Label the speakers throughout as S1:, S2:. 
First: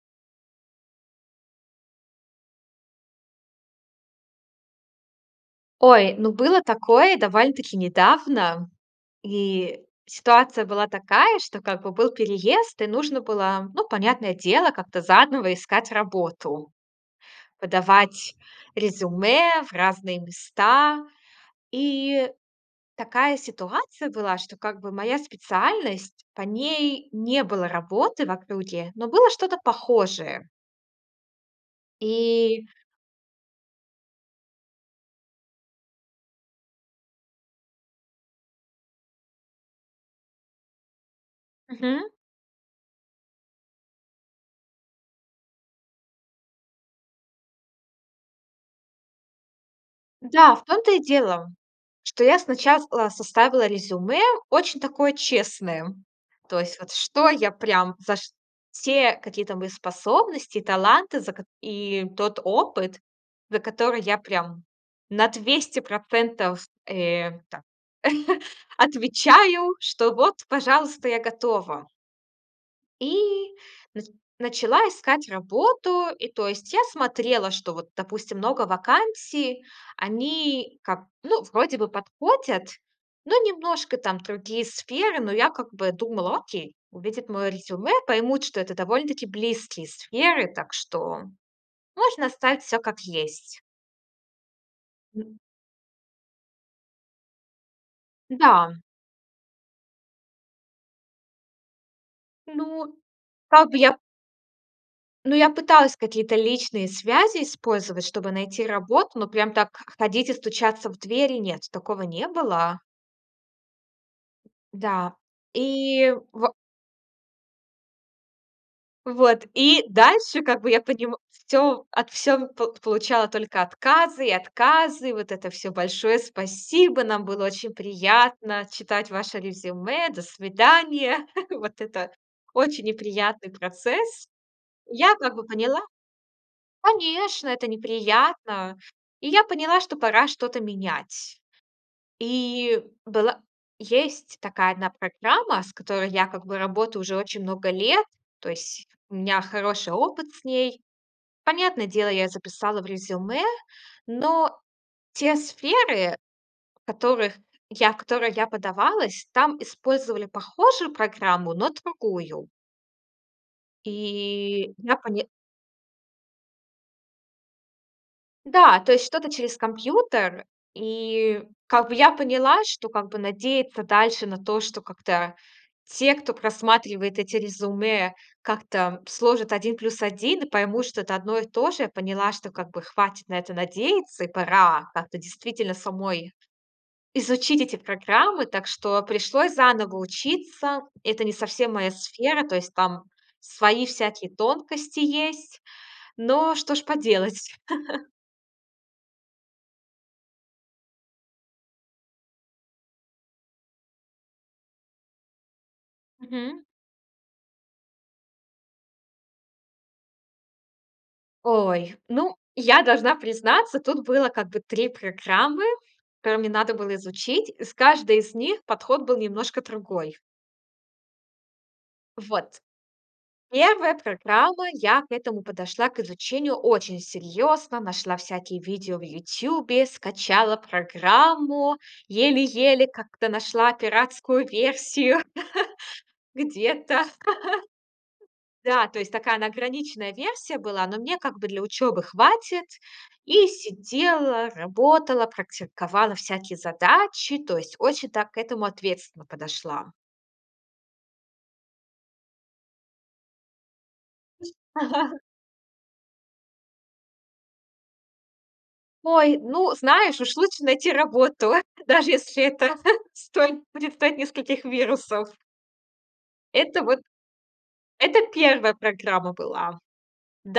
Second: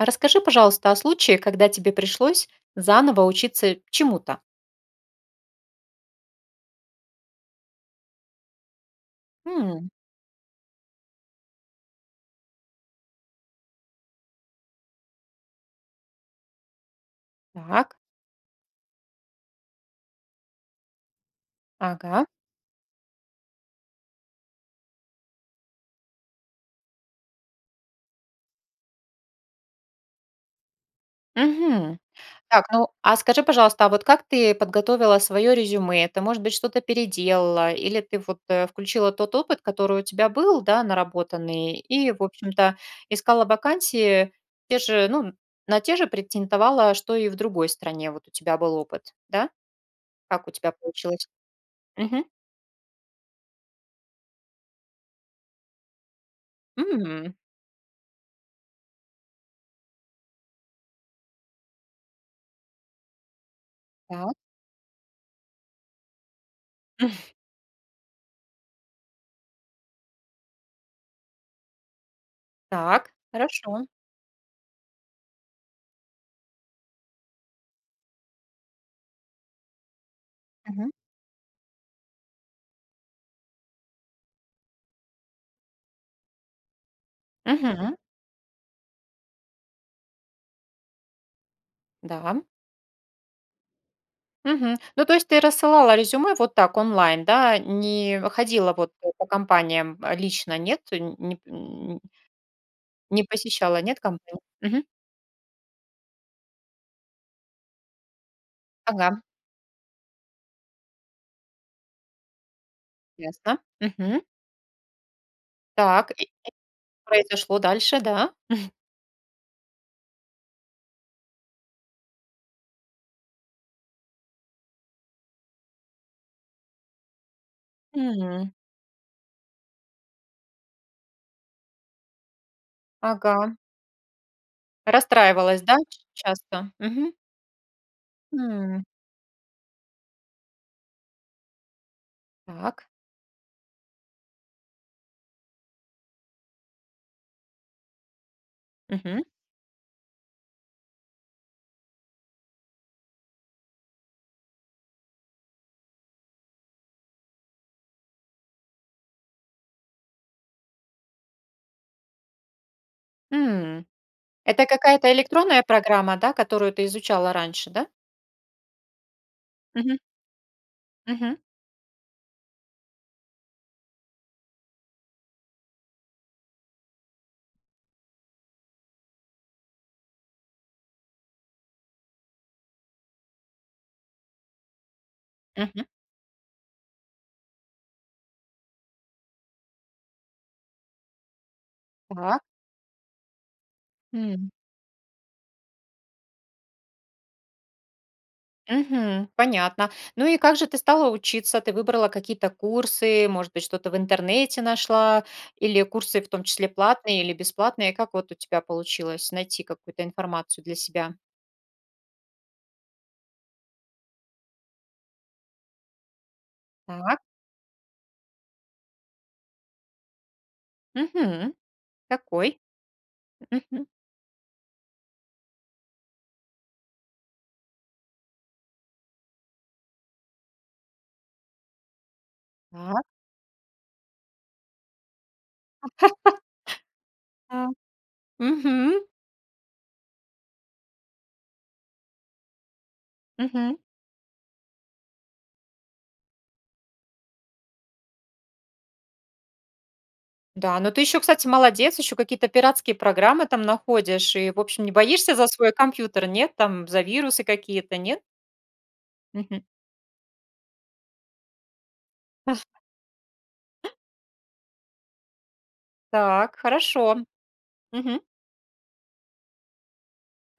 S1: А расскажи, пожалуйста, о случае, когда тебе пришлось заново учиться чему-то.
S2: Ой, ну было такое довольно-таки недавно, и
S1: М.
S2: ситуация была такая, что, как бы, был переезд, и нужно было, ну, понятное дело, как-то заново искать работу.
S1: Так.
S2: Подавать резюме в разные места.
S1: Ага.
S2: И такая ситуация была, что, как бы, моя специальность- по ней не было работы в округе, но было что-то похожее.
S1: Мгм. Так,
S2: И
S1: ну, а скажи, пожалуйста, а вот как ты подготовила своё резюме? Ты, может быть, что-то переделала? Или ты, вот, э, включила тот опыт, который у тебя был, да, наработанный, и,
S2: Мгм.
S1: в общем-то, искала вакансии те же, ну, на те же претендовала, что и в другой стране, вот, у тебя был опыт, да? Как у
S2: Да, в
S1: тебя
S2: том-то и
S1: получилось?
S2: дело, что
S1: Мгм.
S2: я сначала составила резюме очень такое честное. То есть вот что
S1: М.
S2: я прям за ш все какие-то мои способности, таланты за кот и тот опыт, за который я
S1: Так.
S2: прям на 200 %, э, так отвечаю, что вот, пожалуйста, я готова.
S1: Так.
S2: И
S1: Хорошо.
S2: нач начала искать работу. И, то есть, я смотрела, что вот, допустим, много вакансий, они
S1: Мгм.
S2: как, ну, вроде бы подходят, но немножко там другие сферы, но я как бы думала: "Окей, увидят моё резюме,
S1: Мгм.
S2: поймут, что это довольно-таки близкие сферы, так что можно
S1: Да.
S2: оставить всё как есть".
S1: Мгм. Ну, то есть ты
S2: М.
S1: рассылала резюме вот так онлайн, да? Не
S2: Да.
S1: ходила, вот, по компаниям, э, лично, нет, э, нь неп н
S2: Ну,
S1: не
S2: как бы
S1: посещала,
S2: я
S1: нет компан Мгм.
S2: ну, я пыталась какие-то личные связи использовать, чтобы найти работу,
S1: Ага.
S2: но прям так х ходить и стучаться в двери- нет, такого не было.
S1: Ясно, мгм.
S2: Да,
S1: Так,
S2: и
S1: и и
S2: во
S1: произошло дальше, да?
S2: Вот. И дальше, как бы, я понима всё от всё в пол получала только отказы и отказы. Вот это всё: "Большое спасибо. Нам было очень
S1: М.
S2: приятно читать ваше резюме, до свидания". Вот это очень неприятный
S1: Ага.
S2: процесс. Я, как бы,
S1: Расстраивалась, да,
S2: поняла
S1: ч часто? Мгм.
S2: Конечно, это неприятно.
S1: М.
S2: И я поняла, что пора что-то менять. И
S1: Так.
S2: была есть такая одна программа, с которой я, как бы, работаю уже очень много лет. То есть у
S1: Мгм.
S2: меня хороший опыт с ней. Понятное дело, я записала в резюме, но те сферы, в которых я в которые я подавалась, там использовали похожую программу, но другую.
S1: М, это
S2: И я
S1: какая-то
S2: поня
S1: электронная программа, да, которую ты изучала раньше, да?
S2: Да, то есть что-то через
S1: Мгм.
S2: компьютер.
S1: Мгм.
S2: И, как бы, я поняла, что, как бы, надеяться дальше на то, что как-то те, кто просматривает эти резюме, как-то сложат 1 плюс 1 и поймут, что это одно и то же, поняла, что, как бы, хватит на это надеяться и пора как-то действительно
S1: Мгм.
S2: самой изучить эти программы. Так что пришлось заново учиться. Это не совсем моя
S1: Так.
S2: сфера, то есть там свои всякие
S1: М.
S2: тонкости есть. Но что ж поделать?
S1: Мгм. Понятно. Ну, и как же ты стала учиться? Ты выбрала какие-то курсы, может быть, что-то в интернете нашла? Или курсы, в том
S2: Мгм.
S1: числе платные или бесплатные? Как вот у тебя получилось найти какую-то информацию для себя?
S2: Ой, ну, я должна признаться, тут было как бы 3 программы, которые мне надо было
S1: Так.
S2: изучить. И с каждой из них подход был немножко другой.
S1: Мгм. Какой?
S2: Вот,
S1: Мгм.
S2: 1 программа. Я к этому подошла к изучению очень серьёзно. Нашла всякие видео в "Ютубе", скачала программу, еле-еле
S1: Так.
S2: как-то нашла пиратскую версию где-то.
S1: А.
S2: Да, то
S1: Мгм.
S2: есть такая она, ограниченная версия была, но мне, как бы, для учёбы хватит. И
S1: Мгм.
S2: сидела, работала, практиковала всякие задачи, то есть очень так к этому ответственно подошла.
S1: Да, но ты ещё, кстати, молодец, ещё какие-то пиратские программы там находишь и, в общем, не боишься за свой компьютер, нет, там за вирусы какие-то, нет?
S2: Ой,
S1: Мгм.
S2: ну, знаешь, уж лучше найти работу, даже если это стоит предстоит нескольких вирусов.
S1: Так,
S2: Это вот
S1: хорошо.
S2: это
S1: Мгм.
S2: 1 программа была.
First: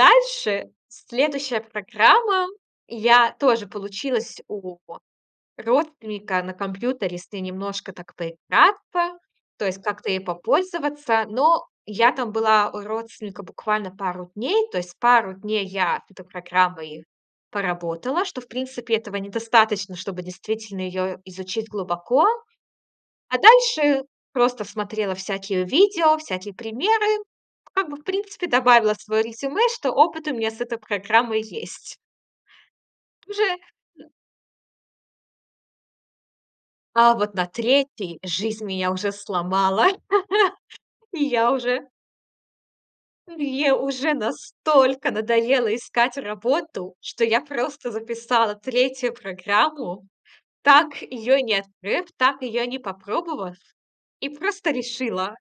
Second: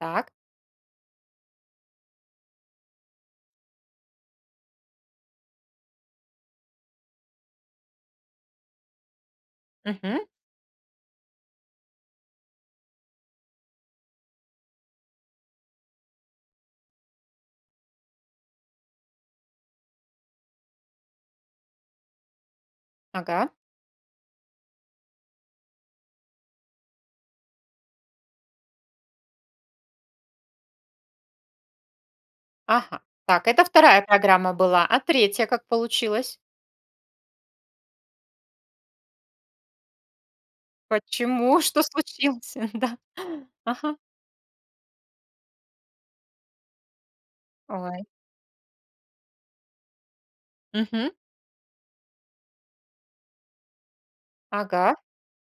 S1: Так.
S2: следующая программа. Я тоже получилась у родственника на компьютере, если немножко так поиграться, то есть как-то ей
S1: Мгм.
S2: попользоваться. Но я там была у родственника буквально пару дней, то есть пару дней я эту программой поработала, что, в принципе, этого недостаточно, чтобы действительно её изучить глубоко. А
S1: Ага.
S2: дальше просто смотрела всякие видео, всякие примеры, как бы, в принципе, добавила своё резюме, что опыт у меня с этой программой есть.
S1: Ага.
S2: Уже
S1: Так, это 2
S2: м.
S1: программа была. А 3 как получилась?
S2: А вот на 3 жизнь меня уже сломала, и я
S1: Почему, что
S2: уже
S1: случилось? Да.
S2: мне
S1: Ага.
S2: уже настолько надоело искать работу, что я просто
S1: Ой.
S2: записала 3 программу, так
S1: Мгм.
S2: её и не открыв, так её не и попробовав, и просто
S1: Ага.
S2: решила:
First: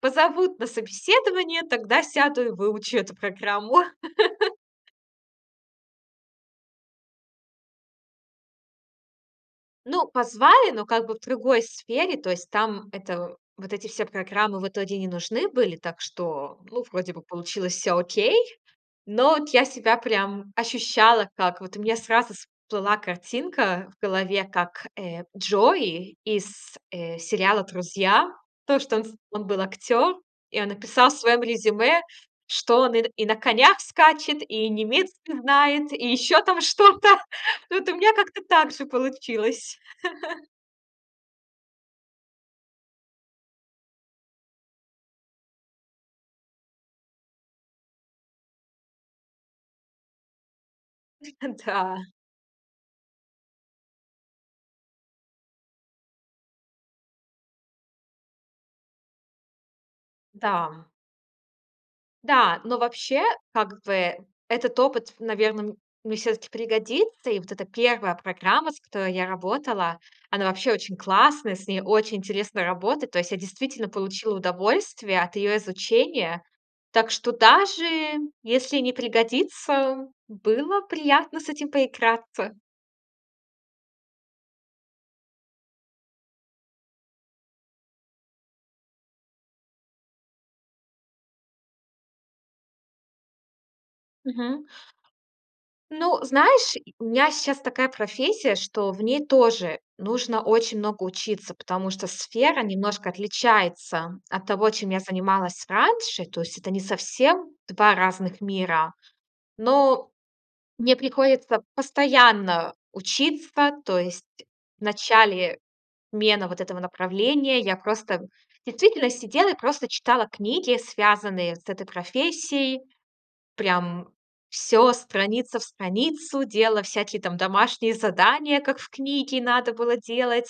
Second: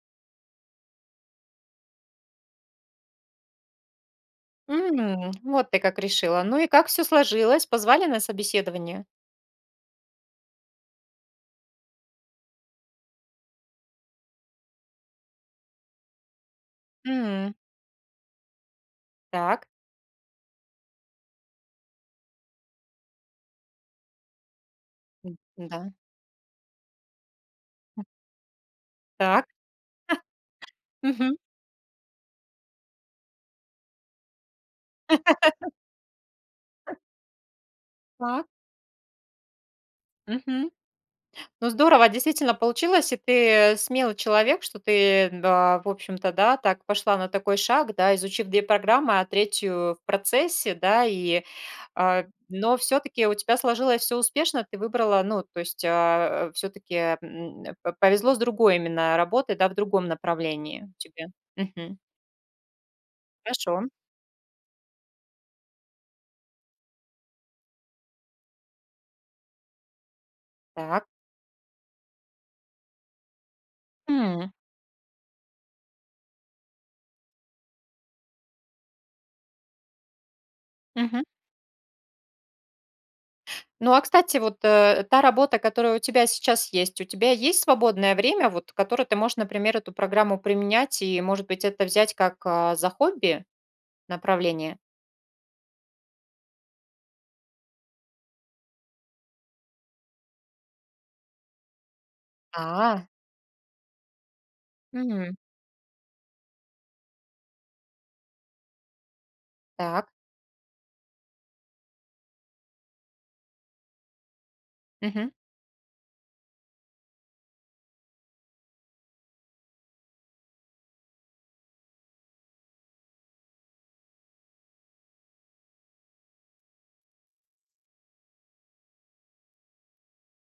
S2: "Позовут на собеседование, тогда сяду и выучу эту программу".
S1: М, вот ты как решила. Ну, и как всё сложилось? Позвали на собеседование?
S2: Ну, позвали, но как бы в другой сфере. То есть там это, вот эти все программы в итоге не нужны были, так что, ну, вроде бы
S1: М.
S2: получилось всё окей. Но от я
S1: Так.
S2: себя прям ощущала, как вот у меня сразу всплыла картинка в голове, как, э,
S1: М. Да.
S2: Джой из, э, сериала
S1: М.
S2: "Друзья". То, что он с он
S1: Так.
S2: был актёр, и он написал в
S1: Мгм.
S2: своём резюме, что он и на и на конях скачет, и немецкий знает, и ещё там что-то. Вот у меня как-то
S1: Так.
S2: так же получилось.
S1: Мгм. Ну, здорово, действительно получилось. И ты смелый человек, что ты, да, в общем-то, да, так пошла на такой шаг, да, изучив 2 программы, а 3 в процессе, да. И,
S2: Да.
S1: а, но всё-таки у тебя сложилось всё успешно. Ты выбрала, ну, то есть а, всё-таки, м, п повезло с другой именно работой, да, в другом
S2: Да.
S1: направлении тебе. Мгм.
S2: Да, но вообще, как
S1: Хорошо.
S2: бы этот опыт, наверно, мне всё-таки пригодится. И вот эта 1 программа, с которой я работала, она вообще очень
S1: Так.
S2: классная, с ней очень интересно работает. То есть я действительно получила
S1: М.
S2: удовольствие от её изучения. Так что даже если не пригодится, было
S1: Мгм.
S2: приятно с этим поиграться.
S1: Ну, а, кстати, вот, э, та работа, которая у тебя сейчас есть, у тебя есть свободное время, вот, которое ты можешь, например, эту программу применять и, может быть, это взять как, а, за хобби,
S2: Мгм.
S1: направление?
S2: Ну, знаешь, и э, у меня сейчас такая профессия, что в ней тоже нужно очень много учиться, потому что сфера
S1: А.
S2: немножко отличается от того, чем я
S1: Мгм.
S2: занималась раньше. То есть это не совсем 2 разных мира.
S1: Так.
S2: Но мне приходится постоянно учиться. То есть в
S1: Мгм.
S2: начале смены вот этого направления я просто действительно сидела и просто читала книги, связанные с этой профессией. Прям всё страница в страницу делала, всякие там домашние задания, как в книге надо было делать.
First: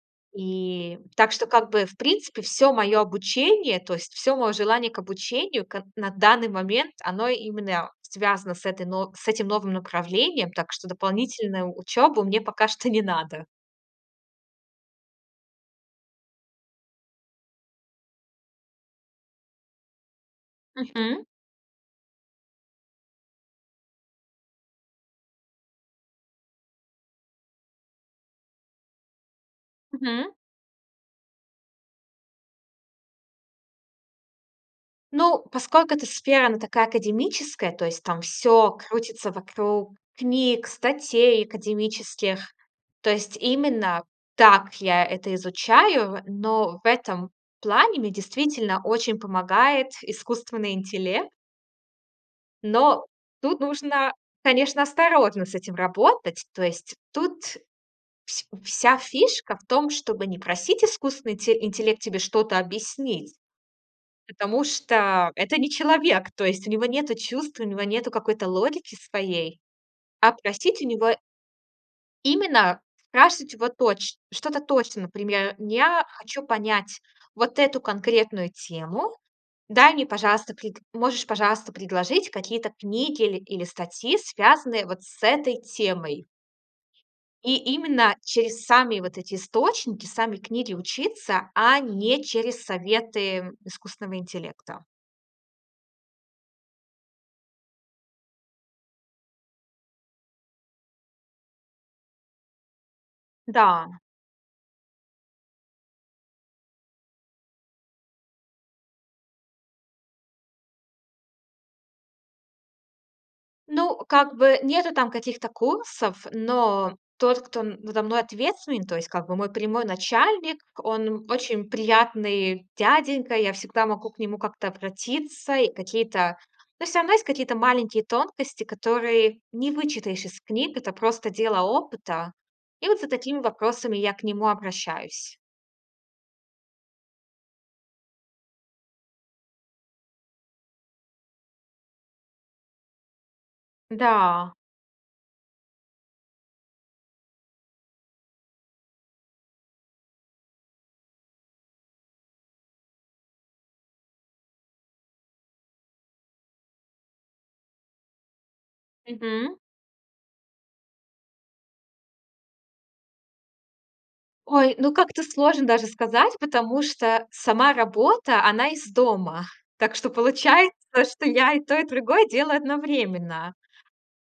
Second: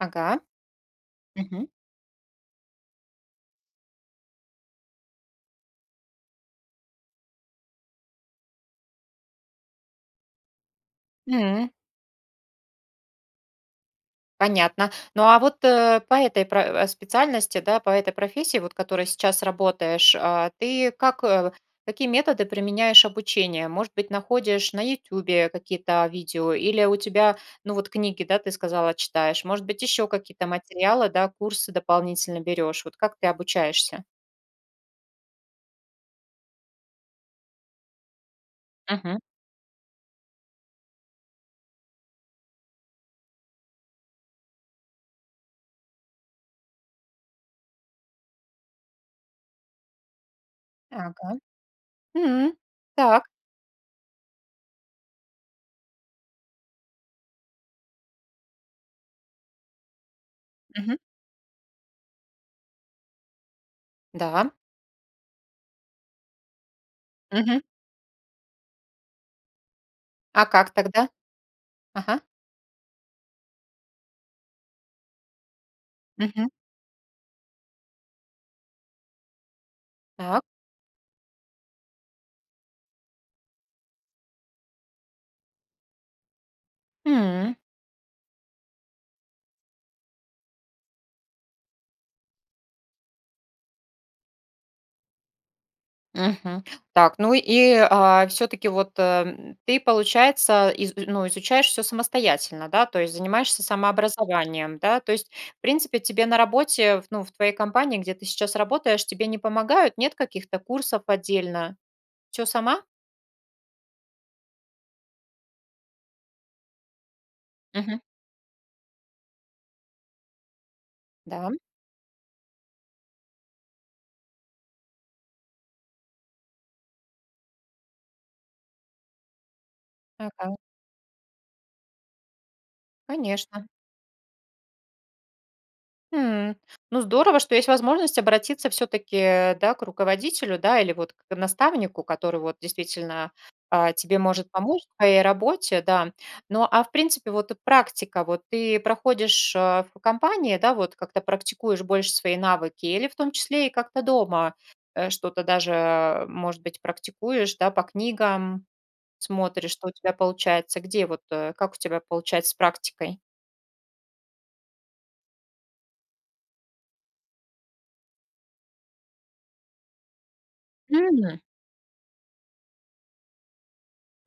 S1: Ага,
S2: И так что,
S1: мгм.
S2: как бы, в принципе, всё моё обучение, то есть всё моё желание к обучению к на данный момент, оно именно, а, связано с этой нов с этим новым направлением. Так что
S1: М.
S2: дополнительную учёбу мне пока что не надо.
S1: Понятно. Ну, а вот, э, по этой про э, специальности, да, по этой профессии, вот которой сейчас работаешь, а, ты как
S2: Мгм.
S1: э, какие методы применяешь обучения? Может быть, находишь на "Ютюбе" какие-то, а, видео или у тебя, ну, вот книги, да, ты сказала, читаешь? Может быть, ещё
S2: Мгм.
S1: какие-то материалы, да, курсы дополнительно берешь? Вот как ты обучаешься?
S2: Ну, поскольку эта сфера, она такая академическая, то есть там всё
S1: Мгм.
S2: крутится вокруг книг, статей академических. То есть именно так я это изучаю, но в этом плане мне действительно очень помогает искусственный интелле
S1: Ага. М.
S2: Но
S1: Так.
S2: тут нужно, конечно, осторожно с этим работать. То есть тут вс вся фишка в том, чтобы не просить
S1: Мгм.
S2: искусственный инте интеллект тебе что-то объяснить,
S1: Да.
S2: потому что это не человек. То есть у него нету чувств,
S1: Мгм.
S2: у него нету какой-то логики своей. А
S1: А как
S2: просить у
S1: тогда?
S2: него
S1: Ага.
S2: именно. Спрашивать его точ что-то точно. Например: "Я хочу
S1: Мгм.
S2: понять вот эту конкретную тему. Дай мне,
S1: Так.
S2: пожалуйста, пред можешь, пожалуйста, предложить какие-то книги ил или статьи, связанные вот с этой темой?"
S1: М.
S2: И именно через сами вот эти источники, сами книги учиться, а не через советы, м, искусственного интеллекта.
S1: Мгм. Так, ну и, а, всё-таки вот ты, э, м, ты, получается, из и ну, изучаешь всё самостоятельно, да? То есть занимаешься
S2: Да.
S1: самообразованием, да? То есть, в принципе, тебе на работе в ну, в твоей компании, где ты сейчас работаешь, тебе не помогают, нет каких-то курсов отдельно? Всё сама?
S2: Ну, как бы нету там каких-то курсов, но тот, кто н
S1: Мгм.
S2: надо мной ответственный, то есть, как бы, мой прямой начальник, он, м,
S1: Да.
S2: очень приятный дяденька. Я всегда могу к нему как-то обратиться и какие-то Но всё равно есть какие-то маленькие тонкости, которые не вычитаешь из
S1: Ага.
S2: книг. Это просто дело опыта. И вот за такими
S1: Конечно.
S2: вопросами я к нему обращаюсь.
S1: М. Ну, здорово, что есть возможность обратиться всё-таки, э, да, к руководителю, да, или вот к к наставнику, который вот действительно, а, тебе может
S2: Да.
S1: помочь в твоей работе, да. Но, а, в принципе, вот, э, практика вот ты проходишь, э, в компании, да, вот как-то практикуешь больше свои навыки или, в том числе, и как-то дома, э, что-то даже, э, может быть, практикуешь, да, по книгам
S2: Мгм.
S1: смотришь, что у тебя получается? Где вот, э, как у тебя получается с практикой?
S2: Ой, ну как-то сложно даже сказать, потому что сама работа, она из дома. Так что получается, что
S1: Мгм.
S2: я и то, и другое делаю одновременно.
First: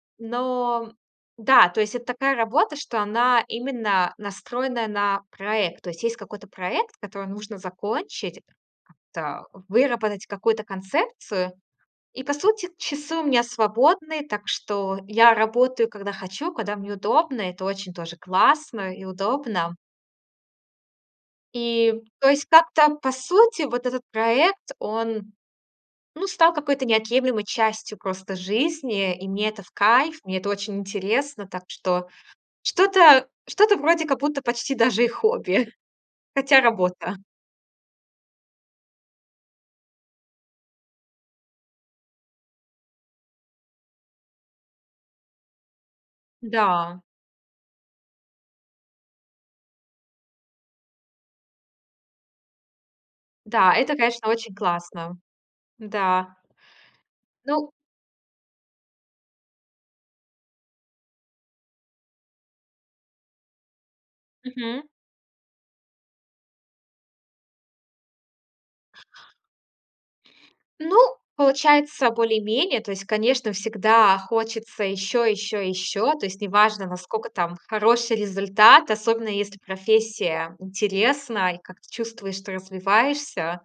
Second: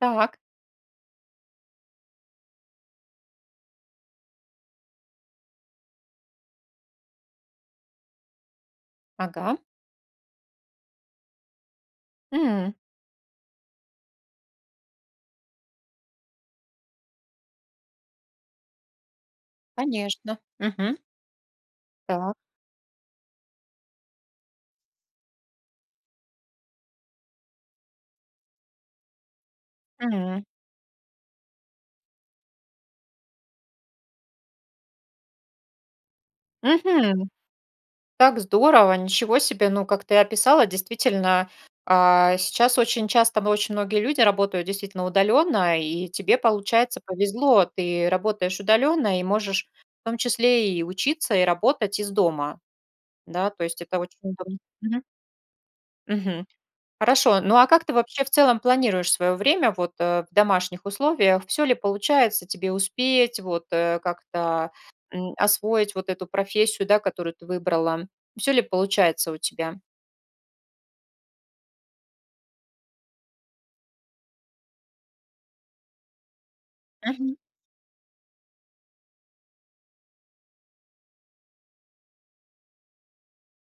S1: Так.
S2: Но да, то есть это такая работа, что она именно настроенная на проект. То есть есть какой-то проект, который нужно закончить, как-то
S1: Ага.
S2: выработать какую-то концепцию. И, по сути,
S1: М.
S2: часы у меня свободные, так что я работаю, когда хочу, когда мне удобно. Это очень тоже классно и удобно.
S1: Конечно. Мгм.
S2: И то
S1: Так.
S2: есть как-то, по сути, вот этот проект, он, ну, стал какой-то неотъемлемой частью просто жизни. И мне это в кайф, мне
S1: Мгм.
S2: это очень интересно, так что, что-то что-то вроде как будто почти даже и хобби. Хотя работа.
S1: Мгм. Так здорово. Ничего себе. Ну, как ты описала, действительно, а, сейчас очень часто во очень многие люди работают действительно удалённо, и тебе, получается,
S2: Да.
S1: повезло. Ты работаешь удалённо и можешь в том числе и учиться, и работать из дома. Да, то
S2: Да,
S1: есть
S2: это,
S1: это очень
S2: конечно, очень
S1: удобно, мгм.
S2: классно. Да.
S1: Мгм. Хорошо, ну, а
S2: Ну
S1: как ты, вообще, в целом планируешь своё время, вот, э, в домашних условиях? Всё ли получается тебе успеть, вот, э, как-то,
S2: Мгм.
S1: м, освоить вот эту профессию, да, которую ты выбрала? Всё ли получается у тебя?
S2: Ну, получается более-менее. То есть, конечно, всегда хочется ещё, ещё, ещё. То есть неважно, наскока
S1: Мгм.
S2: там хороший результат, особенно если профессия интересна, и как-то чувствуешь, что развиваешься,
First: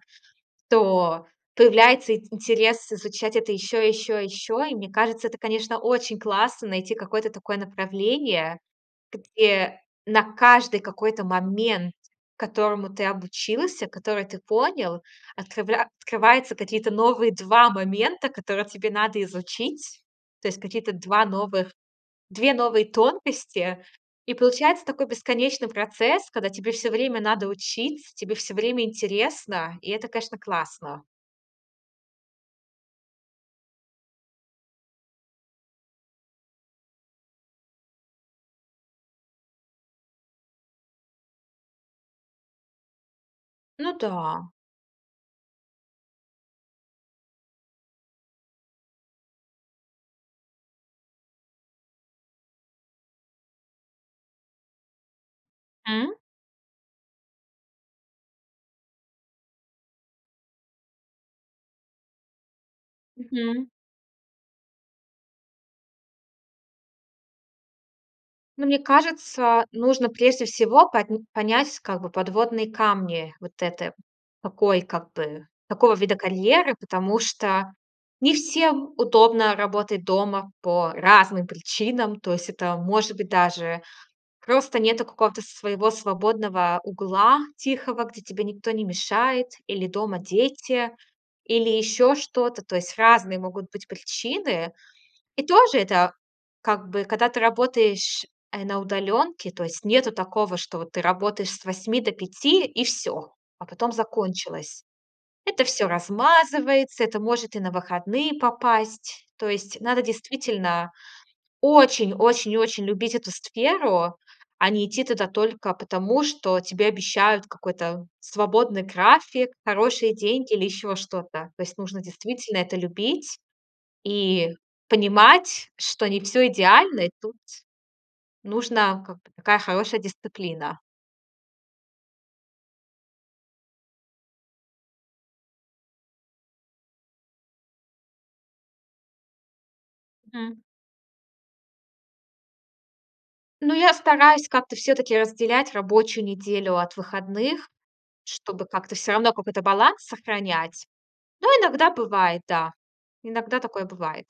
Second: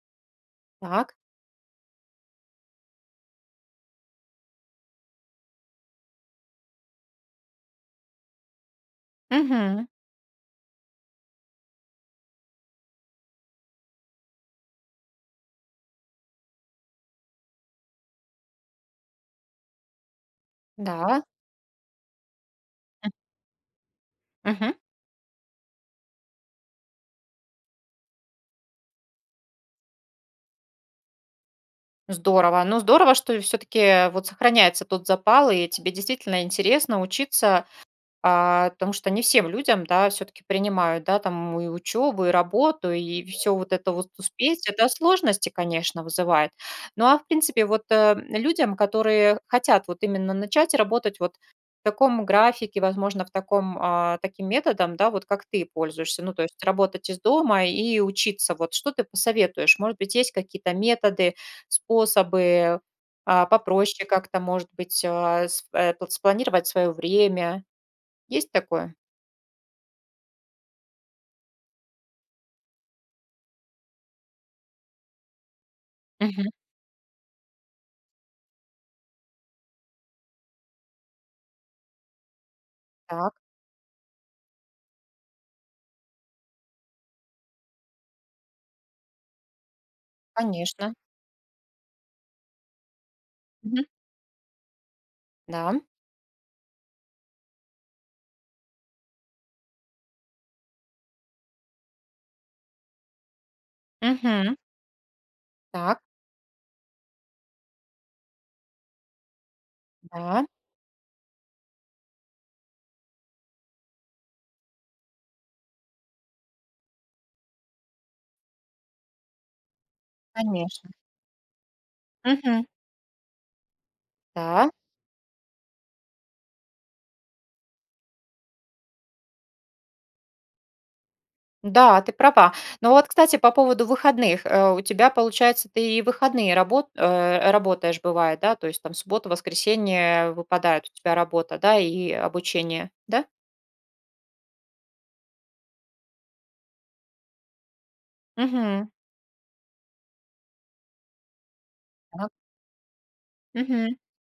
S1: Так.
S2: то появляется ин интерес изучать это ещё, и ещё, и ещё. И мне кажется, это, конечно, очень классно найти какое-то такое направление, где
S1: Мгм.
S2: на каждый какой-то момент, которому ты обучился, который ты понял, открывля открываются какие-то новые 2 момента, которые тебе надо изучить. То есть какие-то
S1: Да.
S2: 2 новых 2 новые тонкости. И
S1: Мгм.
S2: получается такой бесконечный процесс, когда тебе всё время надо учиться, тебе всё время интересно, и это, конечно, классно.
S1: Здорово. Ну, здорово, что всё-таки, э, вот сохраняется тот запал и тебе действительно интересно учиться, а, потому что не всем людям, да, всё-таки принимают, да, там и учёбу, и работу, и всё вот это
S2: Ну
S1: вот
S2: да.
S1: успеть. Это сложности, конечно, вызывает. Но, а в принципе, вот, э, м, людям, которые хотят вот именно начать работать вот в таком графике, возможно в таком, а, таким методом, да, вот как ты
S2: М.
S1: пользуешься. Ну, то есть работать из дома и учиться, вот, что ты посоветуешь? Может быть, есть какие-то методы, способы, а,
S2: Мгм.
S1: попроще как-то, может быть а, с в, э, спланировать своё время? Есть
S2: Ну, мне
S1: такое?
S2: кажется, нужно прежде всего по понять, как бы, подводные камни вот это, такой как бы, такого вида
S1: Мгм.
S2: карьеры, потому что не всем удобно работать дома по разным причинам. То есть это, может быть,
S1: Так.
S2: даже просто нету какого-то своего свободного угла тихого, где тебе никто не мешает, или дома дети,
S1: Конечно.
S2: или ещё что-то. То есть разные могут
S1: Мгм.
S2: быть причины. И тоже
S1: Да.
S2: это как бы, когда ты работаешь, э, на удалёнке, то есть нету такого, что вот ты работаешь с 8 до 5 и всё, а потом
S1: Мгм.
S2: закончилось. Это всё
S1: Так.
S2: размазывается, это может и на выходные попасть. То есть надо
S1: Да.
S2: действительно очень-очень-очень любить эту сферу, а не идти туда только потому, что тебе обещают какой-то свободный график, хорошие деньги или
S1: Конечно.
S2: ещё что-то. То есть нужно действительно
S1: Мгм.
S2: это любить и
S1: Да.
S2: понимать, что не всё идеально, и тут нужна, как бы, такая хорошая дисциплина.
S1: Да, ты права. Но вот, кстати, по поводу выходных. Э, у тебя, получается, ты и в выходные рабо э, работаешь бывает, да? То есть, там, субботу, воскресенье
S2: Мгм.
S1: выпадают, у тебя работа, да? И, э, обучение, да?
S2: Ну, я стараюсь как-то всё-таки разделять рабочую неделю от выходных, чтобы
S1: Мгм.
S2: как-то всё равно какой-то баланс сохранять. Но иногда
S1: Ага.
S2: бывает, да. Иногда такое
S1: Мгм.
S2: бывает.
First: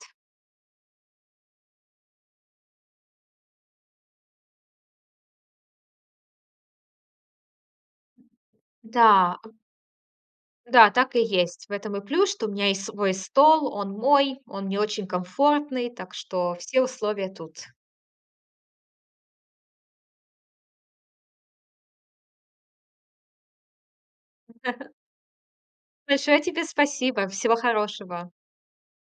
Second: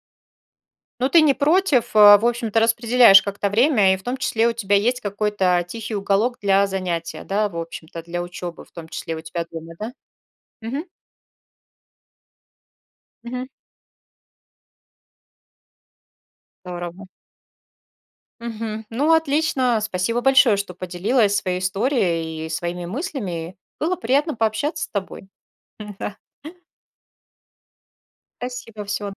S1: Ну, ты не против, а? В общем-то, распределяешь как-то время и, в том числе, у тебя есть какой-то тихий уголок для занятия, да, в общем-то, для учёбы, в том числе, у
S2: Да.
S1: тебя дома, да? Мгм.
S2: Да, так и есть. В этом и плюс, что у меня есть свой
S1: Мгм.
S2: стол, он мой, он мне очень комфортный, так что все
S1: Здорово.
S2: условия тут.
S1: Мгм. Ну, отлично. Спасибо большое, что поделилась своей историей и своими мыслями. Было приятно пообщаться с тобой. М, да.
S2: Большое тебе спасибо! Всего хорошего.
S1: Спасибо. Всего